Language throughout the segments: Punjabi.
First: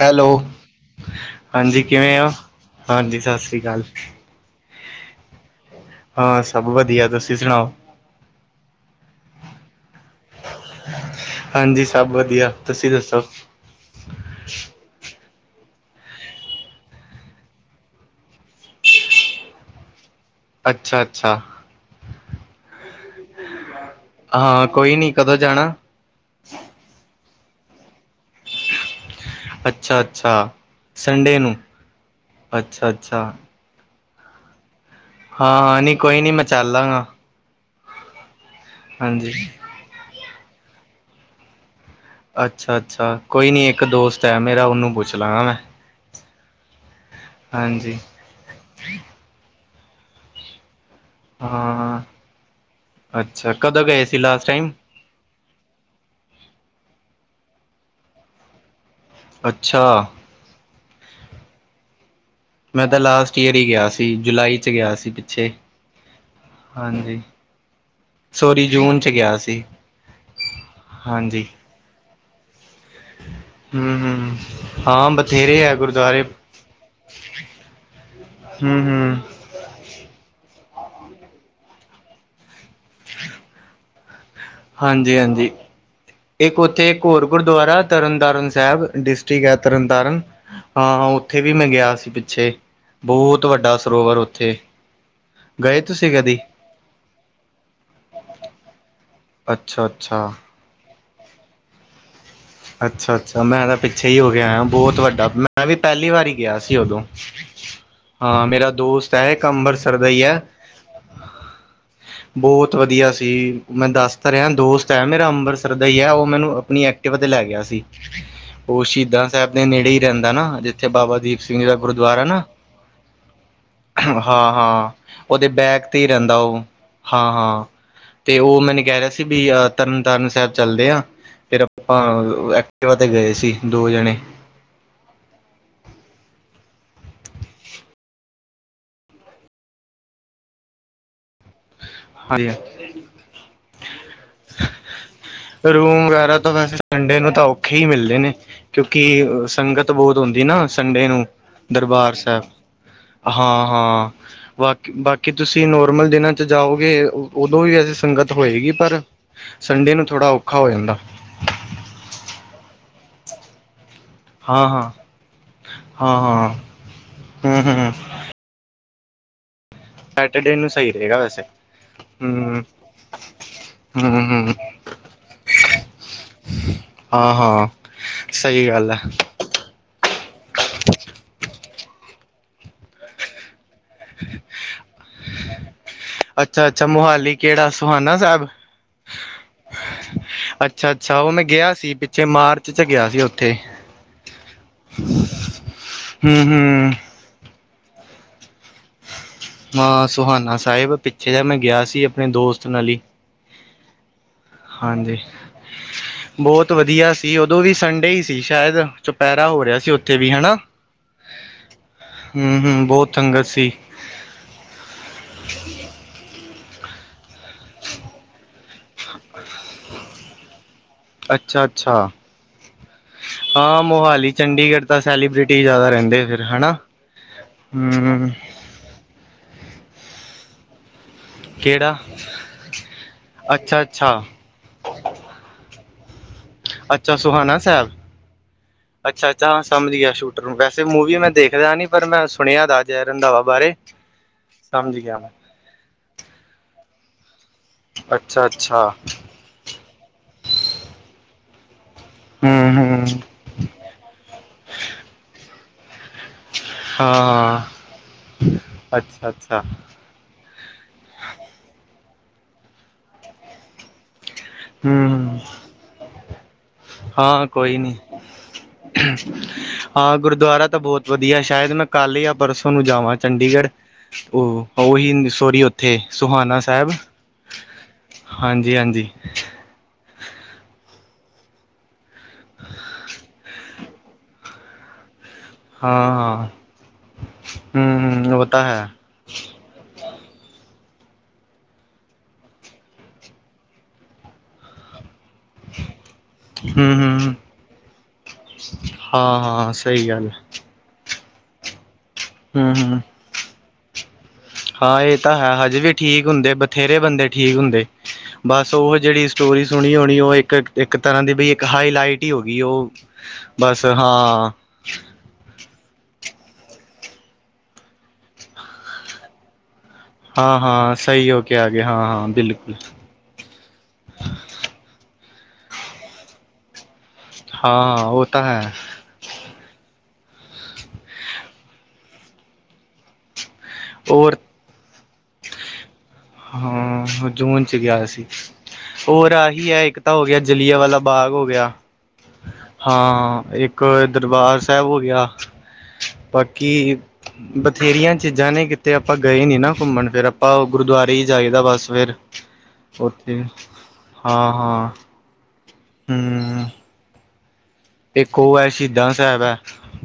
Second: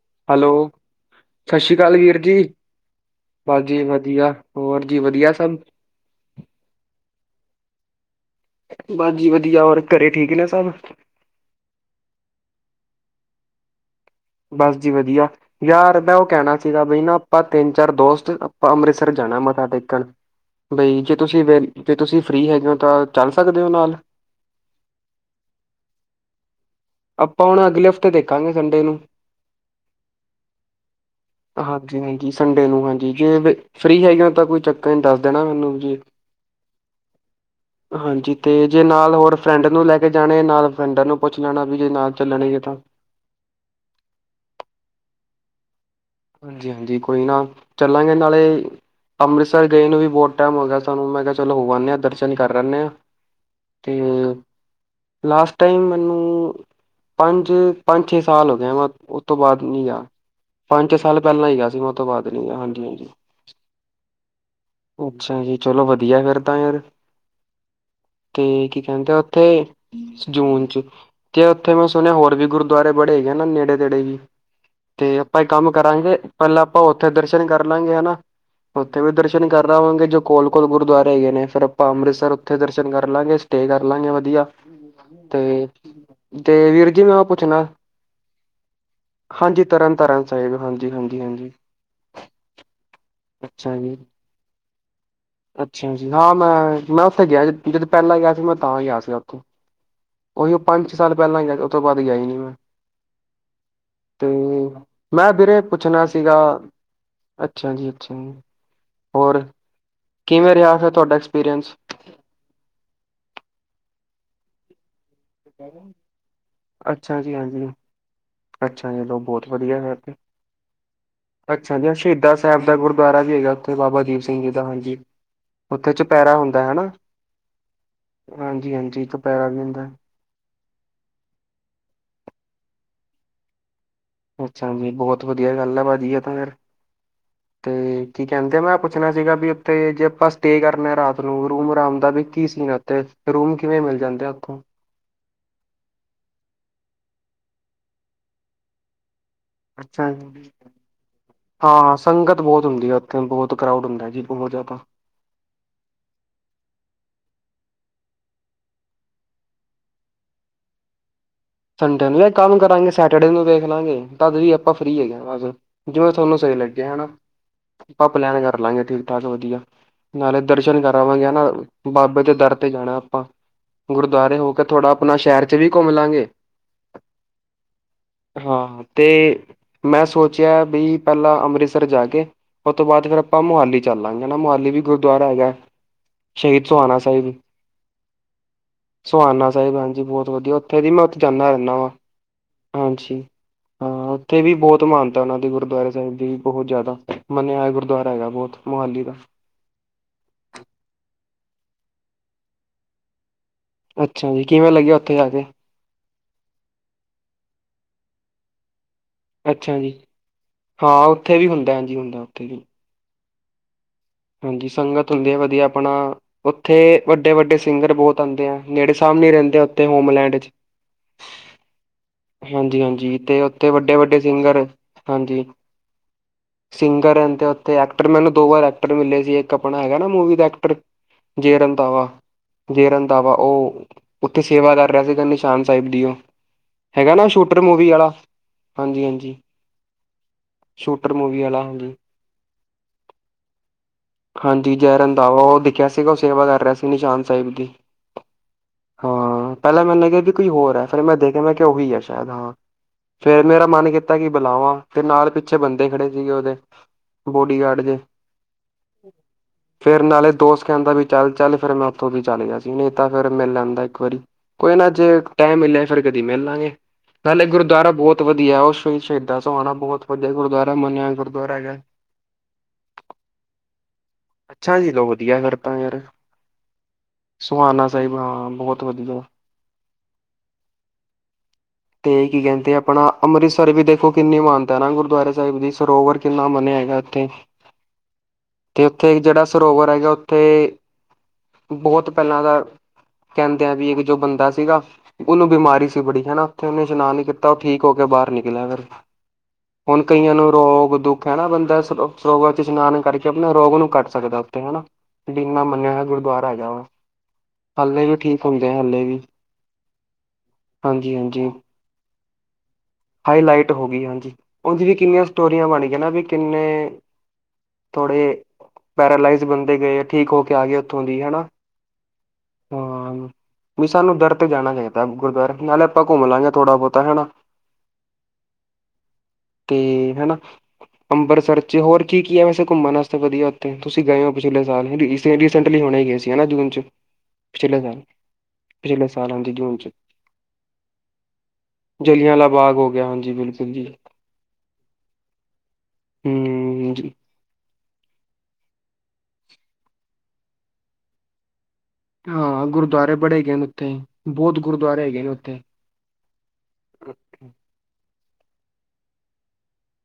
ਹੈਲੋ- ਸਤਿ ਸ੍ਰੀ ਹਾਂਜੀ ਅਕਾਲ ਕਿਵੇਂ ਵੀਰ ਹੋ ਜੀ ਹਾਂਜੀ ਸਤਿ ਸ੍ਰੀ ਬਸ ਅਕਾਲ ਜੀ ਵਧੀਆ ਹੋਰ ਜੀ ਵਧੀਆ ਸਭ ਹਾਂ ਸਭ ਵਧੀਆ ਤੁਸੀ ਸੁਣਾਓ ਬਸ ਜੀ ਵਧੀਆ ਹੋਰ ਘਰੇ ਠੀਕ ਨੇ ਸਭ ਹਾਂਜੀ ਸਭ ਵਧੀਆ ਤੁਸੀ ਦਸੋ ਬਸ ਜੀ ਵਧੀਆ ਯਾਰ ਮੈਂ ਉਹ ਕਹਿਣਾ ਸੀਗਾ ਬਈ ਨਾ ਆਪਾਂ ਤਿੰਨ ਚਾਰ ਦੋਸਤ ਆਪਾਂ ਅੰਮ੍ਰਿਤਸਰ ਜਾਣਾ ਮੱਥਾ ਟੇਕਣ [inaudible] ਬਈ ਜੇ ਅੱਛਾ ਤੁਸੀਂ ਵੀ, ਜੇ ਤੁਸੀਂ ਫ੍ਰੀ ਹੈਗੇ ਹੋ ਤਾਂ ਚੱਲ ਸਕਦੇ ਹੋ ਨਾਲ। ਹਾਂ, ਕੋਈ ਨੀ ਕਦੋਂ ਜਾਣਾ। ਆਪਾਂ, ਹੁਣ ਅਗਲੇ ਹਫ਼ਤੇ ਦੇਖਾਂਗੇ ਸੰਡੇ ਨੂੰ ਅੱਛਾ ਅੱਛਾ ਸੰਡੇ ਨੂੰ ਹਾਂਜੀ ਹਾਂਜੀ ਸੰਡੇ ਨੂੰ ਅੱਛਾ ਹਾਂਜੀ ਅੱਛਾ ਜੇ ਫ੍ਰਰੀ ਹੈਗੇ ਤਾਂ ਕੋਈ ਚੱਕਰ ਨਈ, ਦੱਸ ਦੇਣਾ ਹਾਂ ਮੈਨੂੰ ਹਾਂ ਨਹੀਂ ਜੀ। ਕੋਈ ਨਹੀਂ ਮੈਂ ਚੱਲ ਲਾਂਗਾ ਹਾਂਜੀ, ਤੇ ਜੇ ਨਾਲ ਹੋਰ ਹਾਂਜੀ ਫਰੈਂਡ ਨੂੰ ਲੈ ਕੇ ਜਾਣੈ, ਨਾਲ ਫਰੈਂਡਾਂ ਨੂੰ ਪੁੱਛ ਲੈਣਾ ਵੀ ਜੇ, ਨਾਲ ਚੱਲਣਗੇ ਤਾਂ ਅੱਛਾ ਅੱਛਾ ਕੋਈ ਨੀ, ਇੱਕ ਦੋਸਤ ਹੈ ਮੇਰਾ, ਉਹਨੂੰ ਪੁੱਛ ਲਾਂਗਾ ਮੈਂ ਹਾਂਜੀ ਹਾਂਜੀ ਕੋਈ ਨਾ, ਹਾਂਜੀ ਚੱਲਾਂਗੇ ਨਾਲੇ ਅੰਮ੍ਰਿਤਸਰ ਗਏ ਨੂੰ ਵੀ, ਬਹੁਤ ਟੈਮ ਹੋ ਗਿਆ ਸਾਨੂੰ, ਮੈਂ ਚਲੋ, ਹੋ ਆਂਨੇ ਹਾਂ ਦਰਸ਼ਨ ਕਰ ਆਣੇ ਆਂ ਅੱਛਾ ਕਦੋਂ ਤੇ ਗਏ ਸੀ ਲਾਸਟ ਟਾਈਮ ਲਾਸਟ ਟਾਈਮ ਮੈਨੂੰ ਪੰਜ ਪੰਜ ਛੇ ਸਾਲ ਹੋ ਗਏ ਉਹ ਤੋਂ, ਬਾਅਦ ਅੱਛਾ ਨਈ ਗਿਆ ਪੰਜ--ਛੇ ਸਾਲ ਪਹਿਲਾਂ ਹੀ ਗਿਆ ਸੀ। ਮੈ ਮੈਂ ਤਾਂ ਲਾਸਟ ਈਅਰ ਹੀ ਗਿਆ ਸੀ, ਜੁਲਾਈ ਚ ਗਿਆ ਸੀ ਅੱਛਾ ਪਿੱਛੇ ਜੀ ਚਲੋ ਵਧੀਆ ਫਿਰ ਤਾਂ ਯਾਰ ਹਾਂਜੀ ਹ [unintelligible] ਕੀ ਕਹਿੰਦੇ ਉੱਥੇ ਜੂਨ ਚ ਤੇ ਹਾਂਜੀ ਉੱਥੇ ਮੈਂ ਸੁਣਿਆ, ਹੋਰ ਵੀ ਗੁਰੂ ਗੁਰਦੁਆਰੇ, ਬੜੇ ਹੈਗੇ ਨੇ ਨੇੜੇ ਹੂੰ ਤੇੜੇ ਵੀ ਹੀ ਹੂੰ ਹਾਂ ਤੇ ਆਪਾਂ ਬਥੇਰੇ ਕੰਮ ਹੈ ਕਰਾਂਗੇ, ਗੁਰਦੁਆਰੇ ਪਹਿਲਾਂ ਆਪਾਂ ਉੱਥੇ ਦਰਸ਼ਨ ਕਰ ਲਵਾਂਗੇ ਹਨਾ, ਹੂੰ ਉੱਥੇ ਵੀ ਹੂੰ ਦਰਸ਼ਨ ਕਰ ਲਵਾਂਗੇ, ਜੋ ਕੋਲ ਕੋਲ ਗੁਰਦੁਆਰੇ ਹੈਗੇ ਨੇ, ਫਿਰ ਆਪਾਂ ਅੰਮ੍ਰਿਤਸਰ, ਉੱਥੇ ਦਰਸ਼ਨ ਕਰ ਲਵਾਂਗੇ, ਸਟੇ ਕਰ ਚੱਲਾਂਗੇ, ਵਧੀਆ ਤੇ ਹਾਂਜੀ--ਹਾਂਜੀ, ਇੱਕ ਤੇ ਉੱਥੇ, ਵੀਰ ਜੀ ਇੱਕ ਮੈਂ ਉਹ ਹੋਰ ਪੁੱਛਣਾ ਗੁਰਦੁਆਰਾ ਤਰਨਤਾਰਨ ਸਾਹਿਬ, ਡਿਸਟਿਕ ਹੈ ਹਾਂਜੀ ਤਰਨ ਤਰਨਤਾਰਨ ਤਾਰਨ ਸਾਹਿਬ ਹਾਂਜੀ ਹਾਂ, ਹਾਂਜੀ ਉੱਥੇ ਹਾਂਜੀ ਵੀ ਮੈਂ ਗਿਆ ਸੀ। ਪਿੱਛੇ ਬਹੁਤ ਅੱਛਾ ਵੱਡਾ ਜੀ ਸਰੋਵਰ ਉੱਥੇ? ਗਏ ਅੱਛਾ ਜੀ ਤੁਸੀਂ ਨਾ ਕਦੀ ਮੈ ਮੈਂ ਉੱਥੇ ਗਿਆ ਜਦੋਂ ਪਹਿਲਾਂ ਗਿਆ ਸੀ ਮੈਂ ਤਾਂ ਹੀ ਗਿਆ ਸੀ ਉੱਥੇ ਅੱਛਾ ਅੱਛਾ। ਉਹੀ, ਉਹ ਪੰਜ ਸਾਲ ਪਹਿਲਾਂ, ਉਹ ਤੋਂ ਬਾਅਦ, ਗਏ ਨਈ ਮੈਂ ਅੱਛਾ ਅੱਛਾ ਮੈਂ ਤਾਂ ਪਿੱਛੇ ਹੀ ਤੇ ਹੋ ਕੇ ਆਇਆ, ਬਹੁਤ ਵੱਡਾ, ਵੀਰੇ ਮੈਂ ਵੀ ਪੁੱਛਣਾ ਪਹਿਲੀ ਵਾਰੀ ਸੀਗਾ ਗਿਆ ਸੀ। ਉਦੋਂ, ਅੱਛਾ ਜੀ ਅੱਛਾ ਜੀ ਹਾਂ ਮੇਰਾ ਦੋਸਤ ਸਹਿਰ ਹੋਰ ਅੰਬਰਸਰ ਦਾ ਈ ਹਿ ਕਿਵੇਂ ਰਿਹਾ ਫਿਰ ਤੁਹਾਡਾ ਐਕਸਪੀਰੀਅੰਸ ਬਹੁਤ ਵਧੀਆ ਸੀ, ਮੈਂ ਦੱਸਦਾ ਰਿਹਾ ਦੋਸਤ ਭਰਾ ਮੇਰਾ ਅੰਮ੍ਰਿਤਸਰ, ਦਾ ਹੀ ਹੈ। ਉਹ ਮੈਨੂੰ ਆਪਣੀ ਐਕਟਿਵਾ, ਅੱਛਾ ਤੇ ਜੀ ਲੈ ਗਿਆ ਹਾਂਜੀ ਸੀ। ਉਹ, ਅੱਛਾ ਚਲੋ ਸ਼ਹੀਦਾਂ ਬਹੁਤ ਸਾਹਿਬ ਦੇ ਵਧੀਆ ਨੇੜੇ, ਫਿਰ। ਹੀ ਰਹਿੰਦਾ ਨਾ, ਜਿੱਥੇ, ਬਾਬਾ ਦੀਪ ਸਿੰਘ ਜੀ ਦਾ ਅੱਛਾ ਗੁਰਦੁਆਰਾ, ਸ਼ਹੀਦਾਂ ਨਾ ਸਾਹਿਬ ਦਾ ਗੁਰਦੁਆਰਾ ਵੀ ਹੈਗਾ ਉੱਥੇ, ਬਾਬਾ ਦੀਪ ਸਿੰਘ ਜੀ ਹਾਂ ਦਾ, ਹਾਂ ਹਾਂਜੀ ਉਹਦੇ, ਬੈਕ ਉੱਥੇ ਤੇ ਹੀ ਚੁਪਹਿਰਾ ਰਹਿੰਦਾ ਉਹ, ਹੁੰਦਾ ਹੈ ਨਾ ਹਾਂ ਹਾਂ ਤੇ ਉਹ ਹਾਂਜੀ ਮੈਨੂੰ ਕਹਿ ਹਾਂਜੀ ਰਿਹਾ ਸੀ ਚੁਪਹਿਰਾ ਵੀ ਅਹ ਤਰਨ ਹੁੰਦਾ ਤਰਨ ਤਾਰਨ ਸਾਹਿਬ ਚੱਲਦੇ ਆ, ਫਿਰ ਆਪਾ ਐਕਟਿਵਾ ਤੇ ਗਏ ਸੀ। ਦੋ ਜਣੇ ਅੱਛਾ ਜੀ, ਬਹੁਤ ਵਧੀਆ ਗੱਲ ਏ ਆ ਭਾਜੀ, ਇਹ ਤੇ ਫਿਰ ਤੇ ਕੀ ਕਹਿੰਦੇ ਆ, ਮੈਂ ਪੁੱਛਣਾ ਸੀਗਾ, ਵੀ ਉੱਥੇ ਜੇ ਆਪਾਂ ਸਟੇ ਕਰੇ ਆਾਂ ਰਾਤ ਨੂੰ, ਰੂਮ ਆਰਾਮ ਪਤਾ ਨਈ, ਕੀ ਹਾਂਜੀ ਸੀਨ ਉੱਥੇ, ਰੂਮ ਕਿਵੇਂ ਮਿਲ, ਜਾਂਦੇ ਆ, ਉੱਥੋਂ ਰੂਮ ਵਗੈਰਾ ਤਾਂ ਵੈਸੇ ਸੰਡੇ ਨੂੰ ਤਾਂ ਔਖੇ ਹੀ ਮਿਲਦੇ ਨੇ, ਕਿਉਂਕਿ ਸੰਗਤ, ਅੱਛਾ ਬਹੁਤ ਹੁੰਦੀ ਜੀ ਨਾ, ਸੰਡੇ ਨੂੰ ਹਾਂ ਦਰਬਾਰ ਸੰਗਤ ਸਾਹਿਬ ਬਹੁਤ ਹੁੰਦੀ ਆ ਉੱਥੇ ਬਹੁਤ ਹਾਂ ਕਰਾਊਡ ਹੁੰਦਾ ਹਾਂ ਜੀ ਬਹੁਤ ਜ਼ਿਆਦਾ ਬਾਕੀ ਬਾਕੀ ਕਿ ਤੁਸੀਂ, ਨੋਰਮਲ ਦਿਨਾਂ ਚ ਜਾਓ? ਉਦੋਂ ਵੀ ਅਜੇ, ਸੰਗਤ ਹੋਏਗੀ, ਪਰ ਸੰਡੇ ਨੂੰ, ਥੋੜਾ ਔਖਾ ਹੋ ਜਾਂਦਾ ਸੰਡੇ ਨੂੰ ਵੀ, ਕੰਮ ਕਰਾਂਗੇ। ਸੈਟਰਡੇ ਨੂੰ ਵੇਖ ਲਾਂਵਾ ਗੇ ਤਦ ਵੀ, ਹਾਂ ਆਪਾਂ ਹਾਂ ਫਰੀ ਹੈਗੇ, ਬਸ ਜਿਵੇਂ ਹਾਂ ਤੁਹਾਨੂੰ ਹਾਂ ਸਹੀ ਲੱਗਿਆ, ਹੈਨਾ ਹਮ ਹਮ ਆ ਪਲੈਨ ਕਰ ਲਾਂ ਗੇ ਚੱਲ, ਵਧੀਆ ਨਾਲੇ, ਸੈਟਰਡੇ ਨੂੰ ਦਰਸ਼ਨ ਸਹੀ ਰਹੇਗਾ ਕਰਾਵਾਂਗੇ ਵੈਸੇ ਨਾ, ਬਾਬੇ ਦੇ ਦਰ ਹਮ ਤੇ ਜਾਣਾ ਆਪਾਂ, ਹਮ ਗੁਰਦੁਆਰੇ ਹਮ ਹੋ ਕੇ, ਥੋੜ੍ਹਾ ਆਪਣਾ ਸ਼ਹਿਰ ਚ, ਵੀ ਘੁੰਮ ਲਵਾਂਗੇ। ਹਾਂ ਹਾਂ ਸਹੀ ਹਾਂ, ਗੱਲ ਹੈ ਤੇ ਮੈਂ ਸੋਚਿਆ, ਬਈ ਪਹਿਲਾਂ ਅੰਮ੍ਰਿਤਸਰ ਜਾ ਕੇ, ਉਹ ਤੋਂ ਬਾਅਦ, ਫੇਿਰ ਆਪਾਂ ਮੋਹਾਲੀ ਚੱਲਾਂਗੇ, ਨਾ ਮੋਹਾਲੀ ਵੀ, ਗੁਰਦੁਆਰਾ ਹੈਗਾ? ਸ਼ਹੀਦ ਅੱਛਾ--ਅੱਛਾ ਸੁਹਾਨਾ ਸਾਹਿਬ ਮੋਹਾਲੀ ਕਿਹੜਾ ਸੁਹਾਨਾ? ਸਾਹਿਬ ਸੁਹਾਨਾ ਸਾਹਿਬ ਹਾਂਜੀ ਬਹੁਤ ਵਧੀਆ ਉੱਥੇ ਅੱਛਾ ਦੀ, ਮੈਂ ਅੱਛਾ ਉਹ ਮੈਂ ਜਾਂਦਾ ਗਿਆ ਰਹਿੰਦਾ ਵਾਂ ਸੀ ਪਿੱਛੇ ਮਾਰਚ ਚ ਗਿਆ ਸੀ ਹਾਂਜੀ ਉੱਥੇ। ਹਾਂ ਉੱਥੇ ਵੀ ਬਹੁਤ ਮਹਾਨਤਾ ਉਹਨਾਂ ਦੇ ਗੁਰਦੁਆਰੇ ਸਾਹਿਬ ਦੀ ਵੀ ਹਮ ਬਹੁਤ ਹਮ ਜ਼ਿਆਦਾ। ਮੰਨਿਆ ਹੋਇਆ ਗੁਰਦੁਆਰਾ ਹੈਗਾ ਬਹੁਤ ਮੋਹਾਲੀ ਦਾ। ਮਾਂ ਸੁਹਾਨਾ ਸਾਹਿਬ ਪਿੱਛੇ ਜਹਾ ਮੈਂ ਗਿਆ ਸੀ ਆਪਣੇ ਦੋਸਤ ਨਾਲ ਈ। ਅੱਛਾ ਜੀ ਕਿਵੇਂ ਲੱਗਿਆ ਉੱਥੇ ਹਾਂਜੀ। ਜਾ ਕੇ ਬਹੁਤ ਵਧੀਆ ਸੀ ਉਦੋਂ ਵੀ ਸੰਡੇ ਹੀ ਸੀ ਸ਼ਾਇਦ। ਚੁਪਹਿਰਾ ਹੋ ਰਿਹਾ ਅੱਛਾ ਸੀ ਜੀ ਉੱਥੇ ਵੀ ਹਨਾ। ਹਾਂ ਉੱਥੇ ਵੀ ਹੁੰਦਾ ਹਾਂਜੀ ਹੁੰਦਾ ਹੂੰ, ਉੱਥੇ ਵੀ ਹੂੰ ਬਹੁਤ ਸੰੰਗਤ ਸੀ। ਹਾਂਜੀ ਸੰਗਤ ਹੁੰਦੀ ਹੈ ਵਧੀਆ ਆਪਣਾ ਉੱਥੇ ਵੱਡੇ ਵੱਡੇ ਸਿੰਗਰ ਬਹੁਤ ਆਉਂਦੇ ਆ। ਨੇੜੇ ਸਾਹਮਣੇ ਰਹਿੰਦੇ ਆ ਉੱਥੇ ਹੋਮਲੈਂਡ ਚ। ਅੱਛਾ ਅੱਛਾ। ਹਾਂਜੀ ਹਾਂਜੀ ਤੇ ਉੱਥੇ ਹਾਂ ਵੱਡੇ ਵੱਡੇ ਮੋਹਾਲੀ ਸਿੰਗਰ ਚੰਡੀਗੜ੍ਹ ਤਾਂ ਹਾਂਜੀ ਸੈਲੀਬ੍ਰਿਟੀ ਜ਼ਿਆਦਾ ਰਹਿੰਦੇ ਫਿਰ ਹਨਾ ਸਿੰਗਰ ਹਨ ਤੇ ਤੇ ਐਕਟਰ ਹੂੰ ਮੈਨੂੰ ਦੋ ਵਾਰ ਐਕਟਰ ਮਿਲੇ ਸੀ ਇੱਕ ਆਪਣਾ ਹੈਗਾ ਨਾ ਮੂਵੀ ਦਾ ਐਕਟਰ। ਜੇ ਕਿਹੜਾ ਰੰਧਾਵਾ ਜੇ ਰੰਧਾਵਾ ਅੱਛਾ ਉਹ ਅੱਛਾ ਉੱਥੇ ਸੇਵਾ ਕਰ, ਰਿਹਾ ਸੀਗਾ। ਨਿਸ਼ਾਨ ਸਾਹਿਬ ਦੀ ਉਹ। ਅੱਛਾ, ਹੈਗਾ ਨਾ ਸੁਹਾਣਾ ਸ਼ੂਟਰ ਮੂਵੀ ਸੈਬ। ਵਾਲਾ ਹਾਂਜੀ ਅੱਛਾ- ਹਾਂਜੀ ਅੱਛਾ, ਹਾਂ ਸਮਝ ਗਿਆ। ਸ਼ੂਟਰ ਨੂੰ, ਵੈਸੇ ਸ਼ੂਟਰ ਮੂਵੀ ਮੈ ਵਾਲਾ ਦੇਖਦਾ ਨੀ, ਹਾਂਜੀ ਪਰ ਮੈਂ ਸੁਣਿਆ। ਜੈ ਰੰਧਾਵਾ, ਬਾਰੇ। ਹਾਂਜੀ। ਸਮਝ ਜੈ ਗਿਆ ਮੈਂ ਰੰਧਾਵਾ ਉਹ ਦਿਖਿਆ ਸੀਗਾ ਉਹ ਸੇਵਾ ਕਰ ਰਿਹਾ ਸੀ ਨਿਸ਼ਾਨ ਸਾਹਿਬ ਦੀ। ਅੱਛਾ, ਅੱਛਾ। ਹਾਂ ਪਹਿਲਾਂ ਮੈਨੂੰ, ਲੱਗਿਆ ਵੀ ਕੋਈ ਹੋਰ ਹੈ। ਫੇਰ ਮੈਂ ਦੇਖਿਆ, ਮੈਂ ਕਿਹਾ ਉਹੀ ਆ। ਸ਼ਾਇਦ ਹਾਂ ਹੂੰ ਹੂੰ ਫੇਰ ਮੇਰਾ ਮਨ, ਕੀਤਾ ਕਿ ਬੁਲਾਵਾਂ। ਤੇ ਨਾਲ ਪ ਪਿੱਛੇ ਬੰਦੇ, ਖੜੇ ਸੀਗੇ। ਉਹਦੇ ਹਾਂ ਬੋਡੀਗਾਰਡ ਜੇ। ਅੱਛਾ ਅੱਛਾ ਫੇਰ ਨਾਲੇ, ਦੋਸਤ ਕਹਿੰਦਾ ਵਿੱ ਚੱਲ- ਚੱਲ, ਫੇਰ ਮੈਂ ਉੱਥੋਂ ਵੀ, ਚੱਲ ਗਿਆ ਸੀ। ਨਹੀਂ ਤਾਂ ਫੇਰ, ਮਿਲ ਲੈਂਦਾ ਇੱਕ ਵਾਰੀ। ਕੋਈ ਨਾ, ਜੇ ਹੂੰ ਟਾਈਮ ਮਿਲਿਆ। ਫੇਰ ਕਦੀ ਮਿਲ ਲਾਂਗੇ ਹਾਂ ਨਾਲੇ ਕੋਈ ਗੁਰਦੁਆਰਾ ਨੀ, ਬਹੁਤ ਵਧੀਆ ਉਹ ਸ਼ਹੀਦ ਸ਼ਹੀਦਾਂ ਸੋਹਾਣਾ ਬਹੁਤ ਹਾਂ ਵਧੀਆ ਗੁਰਦੁਆਰਾ, ਤਾਂ ਬਹੁਤ ਮੰਨਿਆ ਵਧੀਆ ਗੁਰਦੁਆਰਾ ਸ਼ਾਇਦ। ਹੈਗਾ ਮੈਂ ਕੱਲ ਜਾਂ ਪਰਸੋਂ ਨੂੰ, ਜਾਵਾਂ ਚੰਡੀਗੜ। ਉਹ ਅੱਛਾ ਜੀ ਲੋ ਉਹੀ, ਵਧੀਆ ਫਿਰ ਸੋਰੀ ਤਾਂ ਉਥੇ ਯਾਰ ਸੁੋਹਾਾਨਾ ਸਾਹਿਬ। ਸੁਹਾਨਾ ਸਾਹਿਬ, ਹਾਂ ਹਾਂਜੀ ਬਹੁਤ ਹਾਂਜੀ ਵਧੀਆ। ਤੇ ਕੀ ਕਹਿੰਦੇ ਆਪਣਾ, ਅੰਮ੍ਰਿਤਸਰ ਵੀ, ਦੇਖੋ ਕਿੰਨੀ ਮਾਨਤਾ, ਏ ਨਾ ਗੁਰਦੁਆਰੇ। ਸਾਹਿਬ, ਦੀ ਸਰੋਵਰ ਕਿੰਨਾ, ਮੰਨਿਆ ਹੈਗਾ ਇੱਥੇ। ਹੂੰ, ਹੂੰ ਓਹ, ਤਾਂ ਹੈ। ਉੱਥੇ ਜਿਹੜਾ, ਸਰੋਵਰ ਹੈਗਾ। ਉੱਥੇ। ਬਹੁਤ ਪਹਿਲਾਂ ਦਾ, ਕਹਿੰਦੇ ਆ ਵੀ, ਇੱਕ ਜੋ ਬੰਦਾ ਸੀਗਾ। ਉਹਨੂੰ ਬਿਮਾਰੀ ਸੀ। ਬੜੀ ਹੈਨਾ, ਉੱਥੇ ਉਹਨੇ ਹਮ ਇਸ਼ਨਾਨ ਹਮ ਕੀਤਾ। ਉਹ ਠੀਕ ਹੋ ਕੇ, ਬਾਹਰ ਨਿਕਲਿਆ ਫੇਰ। ਹਾਂ ਹਾਂ ਹੁਣ ਸਹੀ ਗੱਲ ਕਈਆਂ ਨੂੰ, ਰੋਗ ਦੁੱਖ ਹੈ। ਬੰਦਾ ਸਰੋਵਰ ਵਿੱਚ, ਹਮ ਇਸ਼ਨਾਨ ਹਮ ਕਰਕੇ। ਆਪਣਾ ਰੋਗ ਨੂੰ ਕੱਟ ਸਕਦਾ। ਉੱਥੇ ਹਨਾ ਹਾਂ, ਇਹ ਤਾਂ ਹੈ। ਡੀਨਾ ਹਜੇ ਵੀ, ਮੰਨਿਆ ਹੋਇਆ ਠੀਕ ਗੁਰਦੁਆਰਾ ਹੁੰਦੇ ਹੈਗਾ ਵਾ ਬਥੇਰੇ ਬੰਦੇ। ਠੀਕ ਹੁੰਦੇ, ਹਾਲੇ ਵੀ ਠੀਕ ਹੁੰਦੇ ਆ ਬਸ ਉਹ ਹਾਲੇ ਵੀ ਜਿਹੜੀ। ਜੋੜੀ ਸੁਣੀ ਹੋਣੀ, ਉਹ ਇੱਕ, ਇੱਕ ਹਾਂਜੀ ਤਰਾਂ ਦੀ ਹਾਂਜੀ ਬਈ, ਇੱਕ ਹਾਈ ਲਈਟ ਹੀ ਹੋ ਗਈ ਉਹ। ਹਾਈਲਾਈਟ ਬਸ ਹੋ ਗਈ ਹਾਂਜੀ ਹਾਂ। ਉਹਦੀ ਵੀ ਕਿੰਨੀਆਂ, ਸਟੋਰੀਆਂ ਬਣ ਗਈਆਂ ਨਾ ਵੀ ਕਿੰਨੇ। ਥੋੜੇ ਪੈਰਾਲਾਈਜ਼, ਬੰਦੇ ਗਏ। ਠੀਕ ਹੋ ਕੇ, ਹਾਂ ਆ ਗਏ ਹਾਂ ਉੱਥੋਂ ਦੀ, ਸਹੀ ਹੋ ਹਨਾ। ਕੇ ਆ ਗਏ ਹਾਂ ਹਾਂ ਬਿਲਕੁਲ ਹਾਂ। ਵੀ ਸਾਨੂੰ, ਦਰ ਤੇ ਜਾਣਾ ਚਾਹੀਦਾ। ਗੁਰਦੁਆਰੇ ਨਾਲੇ ਆਪਾਂ, ਘੁੰਮ ਲਾਂਗੇ ਥੋੜਾ ਬਹੁਤਾ ਹੈਨਾ। ਹਾਂ ਉਹ, ਤਾਂ ਹੈ। ਤੇ ਹਨਾ, ਅੰਬਰਸਰ ਚ, ਹੋਰ ਕੀ- ਕੀ ਹੈ। ਵੈਸੇ ਘੁੰਮਣ ਵਾਸਤੇ ਵਧੀਆ। ਤੇ ਤੁਸੀਂ ਗਏ ਹੋ। ਹੋਰ ਪਿਛਲੇ ਸਾਲ ਰੀਸ, ਰੀਸੈਂਟਲੀ ਗਏ ਸੀ। ਹੈ ਨਾ ਜੂਨ ਚ, ਹਾਂ ਜੂਨ ਚ ਪਿਛਲੇ ਸਾਲ। ਗਿਆ ਸੀ ਪਿਛਲੇ ਹੋਰ ਸਾਲ ਹਾਂਜੀ ਆਹੀ ਜੂਨ ਹੈ। ਚ ਇੱਕ ਤਾਂ ਹੋ ਗਿਆ, ਜਲੀਆ ਵਾਲਾ ਬਾਗ ਹੋ ਗਿਆ। ਜਲਿਆਂ ਵਾਲਾ ਬਾਗ ਹਾਂ। ਹੋ ਗਿਆ ਹਾਂਜੀ ਹਾਂ, ਬਿਲਕੁਲ ਇੱਕ ਜੀ ਦਰਬਾਰ ਸਾਹਿਬ, ਹੋ ਗਿਆ। ਹੂੰ ਬਾਕੀ ਜੀ ਬਥੇਰੀਆਂ ਚੀਜ਼ਾਂ ਨੇ, ਕਿਤੇ ਆਪਾਂ ਗਏ ਨੀ, ਨਾ ਘੁੰਮਣ। ਫੇਰ ਆਪਾਂ ਗੁਰਦੁਆਰੇ, ਹੀ ਜਾਏਦਾ ਬਸ। ਫੇਰ। ਹਾਂ, ਗੁਰਦੁਆਰੇ ਬੜੇ, ਹੈਗੇ ਨੇ ਉੱਥੇ। ਬਹੁਤ ਗੁਰਦੁਆਰੇ ਹੈਗੇ ਨੇ, ਉੱਥੇ। ਹੂੰ। ਇਕ ਉਹ ਹੈ, ਸ਼ਹੀਦਾਂ ਸਾਹਿਬ ਹੈ।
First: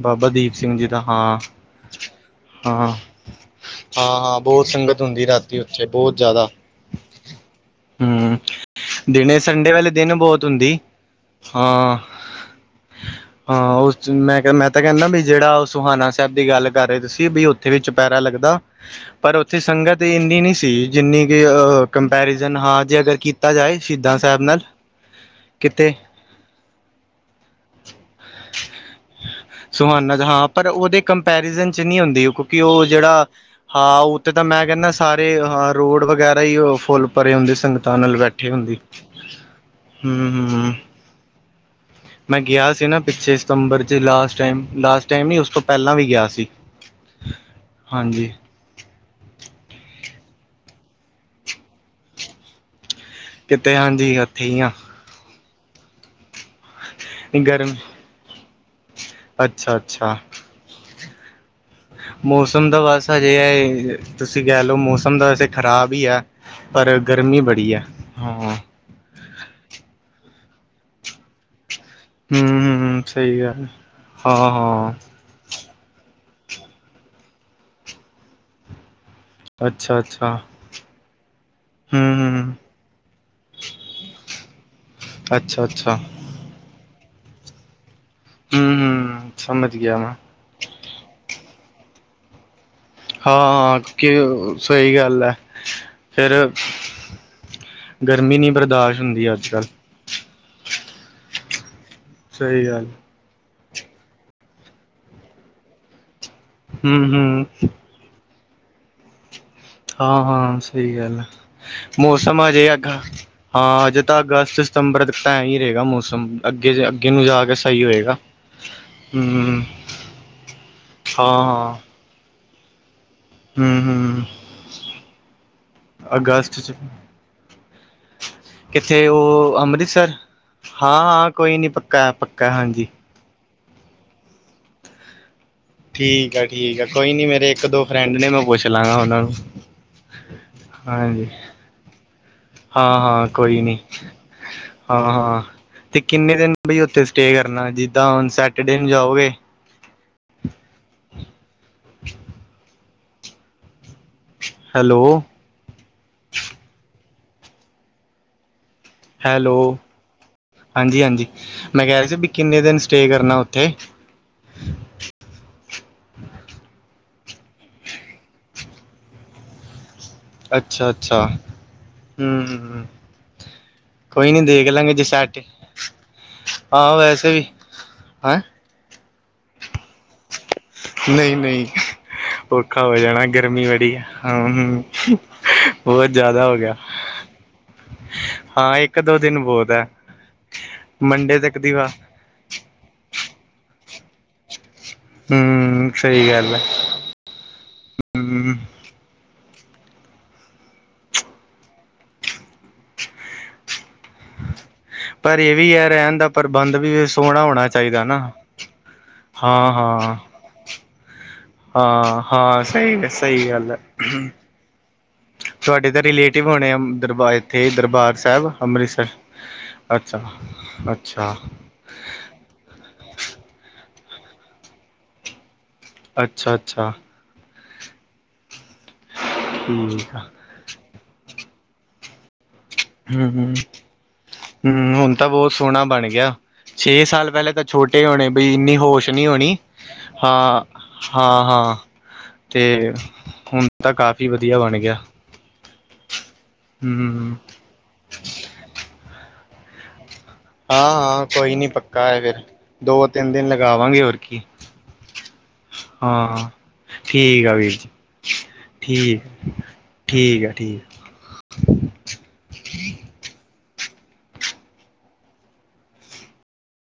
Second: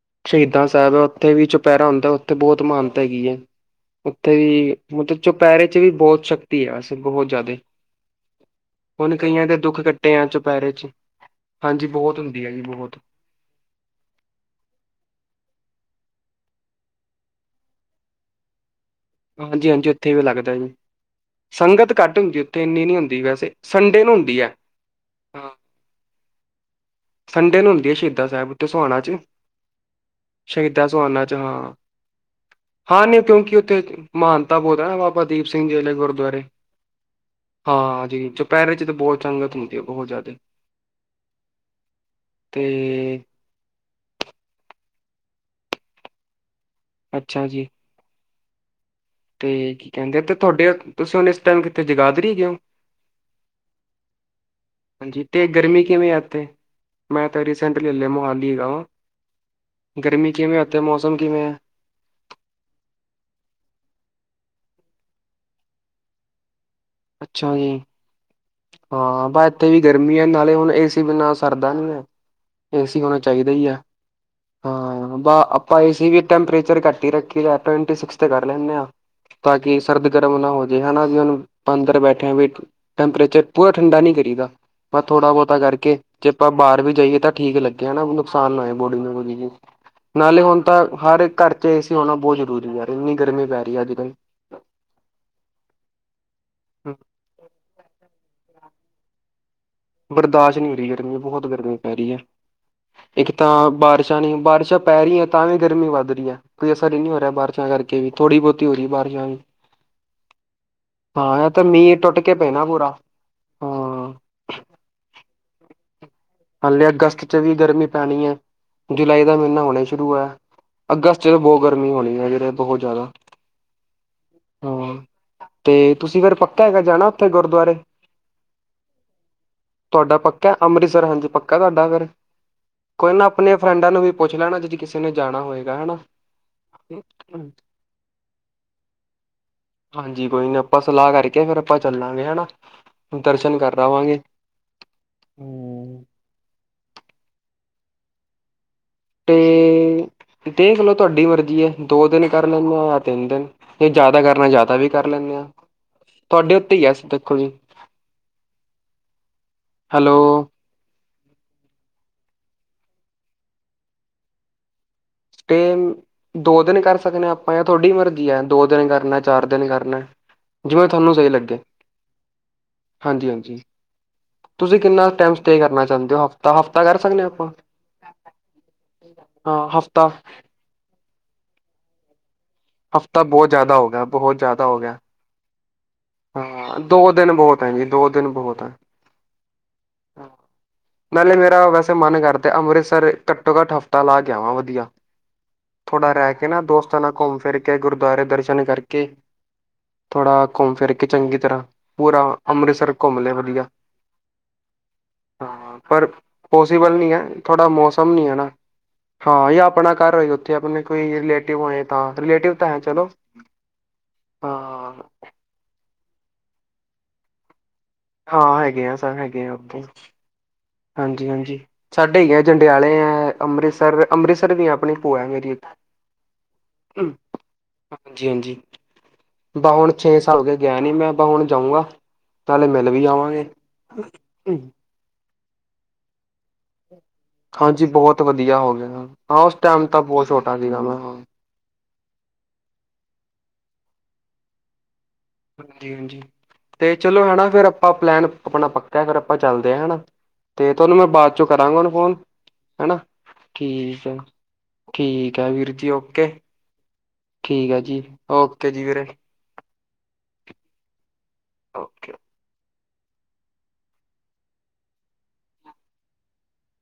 ਬਾਬਾ ਦੀਪ ਸ਼ਹੀਦਾਂ ਸਿੰਘ, ਜੀ ਸਾਹਿਬ ਹੈ ਦਾ ਉੱਥੇ ਹਾਂ। ਵੀ ਚੁਪਹਿਰਾ ਹੁੰਦਾ ਉੱਥੇ ਬਹੁਤ ਹਾਂ। ਹਾਂ- ਮਾਨਤਾ ਹੈਗੀ ਹੈ ਉੱਥੇ ਹਾਂ। ਬਹੁਤ ਵੀ ਸੰਗਤ ਮਤਲਬ ਹੁੰਦੀ, ਰਾਤੀ ਚੁਪਹਿਰੇ ਚ ਉੱਥੇ। ਵੀ ਬਹੁਤ ਜ਼ਿਆਦਾ। ਸ਼ਕਤੀ ਹੈ ਵੈਸੇ ਬਹੁਤ ਜ਼ਿਆਦਾ ਹੂੰ। ਹੁਣ ਦਿਨੇ ਕਈਆਂ ਦੇ ਸੰਡੇ, ਦੁੱਖ ਵਾਲੇ ਕੱਟੇ ਦਿਨ, ਆ ਬਹੁਤ ਚੁਪਹਿਰੇ ਹੁੰਦੀ। ਚ ਹਾਂਜੀ ਹਾਂ। ਬਹੁਤ ਹੁੰਦੀ ਹੈ ਜੀ ਬਹੁਤ ਹਾਂ, ਉਸ ਮੈਂ, ਮੈਂ ਤਾਂ ਕਹਿੰਦਾ ਵੀ, ਜਿਹੜਾ ਸੁਹਾਾਨਾ ਸਾਹਿਬ ਦੀ, ਗੱਲ ਕਰ ਰਹੇ ਤੁਸੀ, ਵੀ। ਤੇ ਵਿੱਚ ਚੋਪਹਰਾ ਲੱਗਦਾ। ਪਰ ਉੱਥੇ, ਹਾਂਜੀ ਹਾਂਜੀ ਸੰਗਤ ਉੱਥੇ ਵੀ ਇੰਨੀ ਨਹੀਂ ਲੱਗਦਾ ਸੀ। ਜੀ ਜਿੰਨੀ ਕਿ ਸੰਗਤ ਘੱਟ ਹੁੰਦੀ ਕੰਪੈਰੀਜ਼ਨ ਉੱਥੇ ਹਾਂ। ਇੰਨੀ ਨੀ ਜੇ ਅਗਰ। ਹੁੰਦੀ ਕਿਤਾ ਵੈਸੇ ਜਾਏ, ਸੰਡੇ ਨੂੰ ਸ਼ਹੀਦਾਂ ਹੁੰਦੀ ਸਾਹਿਬ ਹੈ ਨਾਲ। ਹਾਂ। ਕਿਥੇ? ਸੰਡੇ ਨੂੰ ਹੁੰਦੀ ਐ ਸ਼ਹੀਦਾਂ ਸਾਹਿਬ, ਉੱਥੇ ਸੋਹਣਾ ਚ ਸੁਹਾਨਾ ਚ ਹਾਂ ਪਰ ਸ਼ਹੀਦਾਂ ਉਹਦੇ ਸੋਹਾਣਾ ਕੰਪੈਰੀਜ਼ਨ ਹਾਂ ਚ ਨਹੀਂ ਹੁੰਦੀ ਉਹ ਕਿਉਂਕਿ ਉਹ ਹਾਂ ਨਹੀਂ ਜਿਹੜਾ ਕਿਉਂਕਿ ਉੱਥੇ ਹਾਂ ਉੱਥੇ ਤਾਂ ਮਹਾਨਤਾ ਮੈਂ ਬਹੁਤ ਹੈ ਕਹਿੰਦਾ ਨਾ ਬਾਬਾ ਸਾਰੇ ਦੀਪ ਸਿੰਘ ਹਾਂ ਜੀ ਵਾਲੇ ਰੋਡ ਵਗੈਰਾ ਗੁਰਦੁਆਰੇ ਹੀ ਫੁੱਲ ਭਰੇ ਹੁੰਦੇ ਸੰਗਤਾਂ ਹਾਂ ਨਾਲ ਜੀ ਬੈਠੇ ਇਕੱਠੇ ਚੁਪਹਿਰੇ ਹੁੰਦੀ, ਚ ਤਾਂ ਬਹੁਤ ਸੰਗਤ ਹੁੰਦੀ ਹੈ ਬਹੁਤ ਜ਼ਿਆਦਾ ਹੁੰ-ਹੁੰ। ਮੈਂ ਗਿਆ ਸੀ ਨਾ ਤੇ ਪਿੱਛੇ ਸਤੰਬਰ ਚ ਲਾਸਟ ਟਾਈਮ, ਲਾਸਟ ਟਾਈਮ ਨੀ ਉਸ ਤੋਂ ਪਹਿਲਾਂ ਵੀ ਗਿਆ ਸੀ। ਅੱਛਾ ਜੀ। ਹਾਂਜੀ। ਤੇ ਕੀ ਕਹਿੰਦੇ ਆ ਅਤੇ ਤੁਹਾਡੇ ਤੁਸੀਂ ਹੁਣ ਇਸ ਟਾਈਮ ਕਿੱਥੇ ਜਗਾਧਰੀ ਚ ਹੋ। ਕਿਤੇ ਹਾਂਜੀ, ਉੱਥੇ ਹੀ ਆ। ਹਾਂਜੀ ਤੇ ਗਰਮੀ ਕਿਵੇਂ ਆ ਉਥੇ ਮੈਂ ਨਹੀਂ ਤੇ ਗਰਮੀ ਰੀਸੈਂਟਲੀ ਹਲੇ ਮੋਹਾਲੀ ਹੈਗਾ ਵਾਂ। ਅੱਛਾ ਅੱਛਾ ਗਰਮੀ ਕਿਵੇਂ, ਉਥੇ ਮੌਸਮ ਕਿਵੇਂ ਏ? ਮੌਸਮ ਦਾ ਬਸ ਅਜੇ ਐ, ਤੁਸੀਂ ਕਹਿ ਲਓ ਮੌਸਮ ਦਾ ਵੈਸੇ ਖ਼ਰਾਬ ਹੀ ਆ। ਪਰ ਗਰਮੀ ਅੱਛਾ ਬੜੀ ਜੀ। ਐ, ਹਾਂ ‌। ਹਾਂ ਬਸ ਇੱਥੇ ਵੀ ਗਰਮੀ ਆ, ਨਾਲੇ ਹੁਣ ਏ ਸੀ ਬਿਨਾ ਸਰਦਾ ਨੀ ਏ। ਹਮ ਹਮ ਏਸੀ ਹੋਣਾ ਸਹੀ ਚਾਹੀਦਾ ਗੱਲ ਹੀ ਆ, ਹਾਂ ਬ ਭਾਈ ਅਸੀਂ ਵੀ ਟੈਂਪਰੇਚਰ ਘੱਟ ਹੀ ਰੱਖੀ ਦਾ, ਟਵਟੀ ਸਿਕਸ ਤੇ ਕਰ ਲੈਂਦੇ ਆ। ਤਾਂ ਕਿ ਅੱਛਾ ਸਰਦ ਅੱਛਾ ਗਰਮ ਨਾ ਹੋ ਜੇ ਹੈਨਾ ਵੀ ਹੁਣ ਅੰਦਰ ਹਮ ਬੈਠੇ ਵੀ ਹਮ ਟੈਂਪਰੇਚ ਪੂਰਾ ਠੰਡਾ ਨੀ ਕਰੀਦਾ ਬਸ ਥੋੜਾ ਬਹੁਤਾ ਅੱਛਾ ਅੱਛਾ ਕਰਕੇ, ਜੇ ਆਪਾਂ ਬਾਹਰ ਵੀ ਜਾਈਏ ਤਾਂ ਠੀਕ ਲੱਗੇ ਨਾ ਮੈਨੂੰ ਨੁਕਸਾਨ ਹੋਵੇ ਹਮ ਬੋਡੀ ਨੂੰ ਹਮ ਜੀ, ਸਮਝ ਗਿਆ ਮੈਂ ਨਾਲੇ ਹੁਣ ਤਾਂ ਹਰ ਇੱਕ ਘਰ ਚ ਏ ਸੀ ਹੋਣਾ ਬਹੁਤ ਜ਼ਰੂਰੀ ਐ। ਹਾਂ ਕਿ ਸਹੀ ਗੱਲ ਹੈ ਫੇਰ ਗਰਮੀ ਨੀ ਬਰਦਾਸ਼ਤ ਹੁੰਦੀ ਅੱਜ ਕੱਲ੍ਹ ਬਰਦਾਸ਼ਤ ਨਈ ਹੋ ਰਹੀ ਗਰਮੀ, ਬਹੁਤ ਗਰਮੀ ਪੈ ਰਹੀ ਐ। ਸਹੀ ਗੱਲ। ਇੱਕ ਤਾਂ ਬਾਰਿਸ਼ਾਂ ਨੇ, ਬਾਰਿਸ਼ਾਂ ਪੈ ਰਹੀਆਂ ਤਾਂ ਵੀ ਗਰਮੀ ਵੱਧ ਰਹੀ ਏ, ਕੋਈ ਅਸਰ ਹੀ ਹਮ ਨਈ ਹੋ ਰਿਹਾ ਹਮ ਬਾਰਿਸ਼ਾਂ ਕਰਕੇ ਵੀ ਥੋੜੀ ਬਹੁਤੀ ਹੋ ਰਹੀ ਬਾਰਸ਼ਾਂ ਵੀ ਹਾਂ-ਹਾਂ, ਸਹੀ ਗੱਲ ਆ ਹਾਂ ਇਹ ਤਾਂ ਮੀਂਹ ਟੁੱਟ ਕੇ ਮੌਸਮ ਪੈਣਾ ਹਜੇ ਪੂਰਾ ਅੱਗਾ ਹਾਂ ਅਜੇ ਤਾਂ ਅਗਸਤ, ਸਤੰਬਰ ਤੱਕ ਤਾਂ ਐਂ ਹੀ ਰਹੇਗਾ ਮੌਸਮ ਅੱਗੇ ਹਲੇ ਅੱਗੇ ਨੂੰ ਅਗਸਤ ਚ ਜਾ ਵੀ ਕੇ ਸਹੀ ਗਰਮੀ ਹੋਏਗਾ ਪੈਣੀ ਏ, ਜੁਲਾਈ ਦਾ ਹਮ ਮਹੀਨਾ ਹਾਂ ਹੋਣੇ ਸ਼ੁਰੂ ਹੋਇਆ। ਅਗਸਤ ਚ ਬਹੁਤ ਗਰਮੀ ਹੋਣੀ ਏ, ਅਜੇ ਬਹੁਤ ਜ਼ਿਆਦਾ। ਹੁੰ-ਹੁੰ। ਹਾਂ ਤੇ ਤੁਸੀਂ ਫੇਰ ਪੱਕਾ ਚ ਹੈਗਾ ਜਾਣਾ ਉੱਥੇ ਗੁਰਦੁਆਰੇ। ਕਿੱਥੇ? ਉਹ ਅੰਮ੍ਰਿਤਸਰ ਤੁਹਾਡਾ ਪੱਕਾ ਅੰਮ੍ਰਿਤਸਰ ਹਾਂਜੀ ਹਾਂ-ਹਾਂ। ਪੱਕਾ ਤੁਹਾਡਾ ਫਿਰ, ਕੋਈ ਨਾ ਆਪਣੀਆਂ ਫਰੈਂਡਾਂ ਨੂੰ ਵੀ ਪੁੱਛ ਲੈਣਾ ਜੇ ਕਿਸੇ ਨੇ ਜਾਣਾ ਹੋਏਗਾ ਹੈਨਾ। ਠੀਕ ਆ, ਠੀਕ ਆ ਕੋਈ ਨੀ ਮੇਰੇ ਇੱਕ ਦੋ ਫਰੈਂਡ ਨੇ ਮੈਂ ਪੁੱਛ ਲਾਂਗਾ ਉਹਨਾਂ ਨੂੰ ਹਾਂਜੀ ਕੋਈ ਨਾ ਆਪਾਂ ਸਲਾਹ ਹਾਂਜੀ ਕਰਕੇ ਫੇਰ ਆਪਾਂ ਚੱਲਾਂਗੇ ਹੈਨਾ, ਦਰਸ਼ਨ ਕਰ ਆਵਾਂਗੇ। ਹਾਂ-ਹਾਂ, ਹੂੰ ਤੇ ਕਿੰਨੇ ਦਿਨ ਬਈ ਉੱਥੇ ਸਟੇ ਕਰਨਾ? ਜਿੱਦਾਂ ਹੁਣ ਸੈਟਰਡੇ ਨੂੰ ਜਾਓਗੇ। ਤੇ, ਦੇਖ ਲੋ ਤੁਹਾਡੀ ਮਰਜ਼ੀ ਏ, ਦੋ ਦਿਨ ਕਰ ਲੈਂਦੇ ਜਾਂ ਤਿੰਨ ਦਿਨ ਇਹ ਜ਼ਿਆਦਾ ਕਰਨਾ ਜ਼ਿਆਦਾ ਵੀ ਹੈਲੋ ਕਰ ਲੈਂਦੇ ਆ, ਤੁਹਾਡੇ ਉੱਤੇ ਹੀ ਵੇਸੇ ਦੇਖੋ ਜੀ। ਹੈਲੋ, ਹੈਲੋ ਹਾਂਜੀ-ਹਾਂਜੀ, ਮੈਂ ਕਹਿ ਰਹਾ ਸੀ ਵੀ ਕਿੰਨੇ ਦਿਨ ਸਟੇ ਕਰਨਾ ਉੱਥੇ? ਤੇ ਦੋ ਦਿਨ ਕਰ ਸਕਦੇ ਹਾਂ ਆਪਾਂ ਯ ਤੁਹਾਡੀ ਮਰਜ਼ੀ ਐ। ਦੋ ਦਿਨ ਕਰਨਾ, ਚਾਰ ਦਿਨ ਕਰਨਾ। ਜਿਵੇਂ ਤੁਹਾਨੂੰ ਸਹੀ ਲੱਗੇ। ਹਮਮਮਮ। ਹਾਂਜੀ ਹਾਂਜੀ ਕੋਈ ਨੀ ਦੇਖ ਤੁਸੀਂ ਲਾਂਗੇ ਕਿੰਨਾ ਟਾਈਮ ਜਸ਼ਟੇ, ਸਟੇ ਕਰਨਾ ਚਾਹੁੰਦੇ ਹੋ ਹਫ਼ਤਾ ਹਫ਼ਤਾ ਆਹ ਕਰ ਸਕਦੇ ਵੈਸੇ ਵੀ ਆਪਾਂ ਹੈ। ਹਾਂ ਹਫ਼ਤਾ। ਨਈ-ਨਈ। ਔਖਾ ਹੋ ਹਫ਼ਤਾ ਜਾਣਾ, ਬਹੁਤ ਗਰਮੀ ਜ਼ਿਆਦਾ ਹੋ ਬੜੀ ਗਿਆ ਬਹੁਤ ਹਮ ਜ਼ਿਆਦਾ ਹੋ ਹਮ। ਗਿਆ ਬਹੁਤ ਜ਼ਿਆਦਾ ਹੋ ਗਿਆ। ਹਾਂ ਦੋ ਦਿਨ ਬਹੁਤ ਹੈ ਜੀ ਦੋ ਦਿਨ ਬਹੁਤ ਹੈ ਹਾਂ ਇੱਕ ਦੋ ਦਿਨ ਬਹੁਤ ਐ। ਮੁੰਡੇ ਤੱਕ ਦੀ ਵਾਹ ਤੇ ਅੰਮ੍ਰਿਤਸਰ ਘੱਟੋ-ਘੱਟ ਹਫ਼ਤਾ ਲਾ ਕੇ ਆਵਾਂ ਵਧੀਆ। ਹਮ ਥੋੜਾ ਸਹੀ ਰਹਿ ਕੇ ਗੱਲ ਹੈ ਨਾ ਦੋਸਤਾਂ ਨਾਲ ਘੁੰਮ ਫਿਰ ਕੇ ਗੁਰਦੁਆਰੇ ਹਮ ਦਰਸ਼ਨ ਕਰਕੇ, ਥੋੜਾ ਘੁੰਮ ਫਿਰ ਕੇ ਕਿ ਚੰਗੀ ਤਰ੍ਹਾਂ ਪੂਰਾ ਅੰਮ੍ਰਿਤਸਰ ਘੁੰਮ ਲੈ ਵਧੀਆ। ਪਰ ਇਹ ਵੀ ਹਾਂ, ਹੈ ਪਰ ਰਹਿਣ ਦਾ ਪ੍ਰਬੰਧ ਪੋਸੀਬਲ ਵੀ ਨਹੀਂ ਹੈ, ਸੋਹਣਾ ਥੋੜ੍ਹਾ ਹੋਣਾ ਚਾਹੀਦਾ ਮੌਸਮ ਨੀ ਹੈ ਨਾ। ਹਾਂ। ਇਹ ਆਪਣਾ ਕਰ ਰਹੀ। ਜੇ ਆਪਣੇ ਕੋਈ ਰਿਲੇਟਿਵ ਹੋਏ ਤਾਂ ਹਾਂ ਰਿਲੇਟਿਵ ਹਾਂ ਤਾਂ ਹੈ ਚਲੋ। ਸਹੀ ਸਹੀ ਗੱਲ ਹੈ ਹਾਂ। ਤੁਹਾਡੇ ਤਾਂ ਰਿਲੇਟਿਵ ਹੋਣੇ ਆ, ਦਰਬ, ਇੱਥੇ ਦਰਬਾਰ। ਸਾਹਿਬ ਹਾਂ ਹੈਗੇ ਆ ਅੰਮ੍ਰਿਤਸਰ। ਸਰ ਹੈਗੇ ਆ ਉੱਥੇ ਅੱਛਾ- ਅੱਛਾ। ਹਾਂਜੀ- ਹਾਂਜੀ ਸਾਡੇ ਹੀ ਹੈ ਜੰਡਿਆਲੇ ਹੈ ਅੰਮ੍ਰਿਤਸਰ, ਅੰਮ੍ਰਿਤਸਰ ਵੀ ਆਪਣੀ ਭੋਆ ਹੈ ਮੇਰੀ ਇੱਕ। ਅੱਛਾ- ਅੱਛਾ। ਹਾਂਜੀ -ਹਾਂਜੀ ਬਾਹੁਨ ਠੀਕ ਆ। ਛੇ ਸਾਲ ਗਏ। ਗਿਆ ਨੀ ਮੈਂ ਆਪਾਂ ਹੁਣ ਜਾਊਂਗਾ। ਨਾਲੇ ਮਿਲ ਵੀ ਹੂੰ, ਜਾਵਾਂਗੇ। ਹੂੰ, ਹੂੰ ਹੁਣ ਤਾਂ ਬਹੁਤ ਸੋਹਣਾ ਬਣ ਗਿਆ। ਛੇ ਸਾਲ ਪਹਿਲੇਾਂ ਤਾਂ ਹਾਂਜੀ ਛੋਟੇ ਬਹੁਤ ਹੋਣੇ ਬਈ ਵਧੀਆ ਹੋ ਇੰਨੀ ਗਿਆ ਹੋਸ਼ ਨਹੀਂ ਹਾਂ ਉਸ ਹੋਣੀ। ਟਾਈਮ ਤਾਂ ਬਹੁਤ ਛੋਟਾ ਹਾਂ- ਸੀਗਾ ਮੈਂ ਹਾਂ- ਹਾਂ। ਤੇ ਹੁਣ ਤਾਂ ਕਾਫੀ ਵਧੀਆ ਬਣ ਗਿਆ। ਹਾਂਜੀ -ਹਾਂਜੀ ਤੇ ਚਲੋ ਹੂੰ, ਹੈ ਫੇਰ ਆਪਾਂ ਪਲੈਨ ਆਪਣਾ ਪੱਕਾ ਫਿਰ ਆਪਾਂ ਚੱਲਦੇ ਹ ਹਨਾ। ਤੇ ਹਾਂ, ਤੁਹਾਨੂੰ ਮੈਂ ਹਾਂ ਬਾਅਦ ਚੋ ਕੋਈ ਨੀ ਕਰਾਂਗਾ ਉਹਨੂੰ ਪੱਕਾ ਫੋਨ। ਹੈ ਫਿਰ ਹੈ ਨਾ ਦੋ ਤਿੰਨ ਦਿਨ ਲਗਾਵਾਂਗੇ ਠੀਕ ਆ। ਹੋਰ ਕੀ ਠੀਕ ਹੈ ਵੀਰ ਜੀ ਓਕੇ। ਹਾਂ। ਠੀਕ ਆ ਵੀਰ ਹੈ ਜੀ, ਓਕੇ ਜੀ ਵੀਰੇ ਠੀਕ -ਠੀਕ ਆ ਠੀਕ। ਓਕੇ ਕੇ।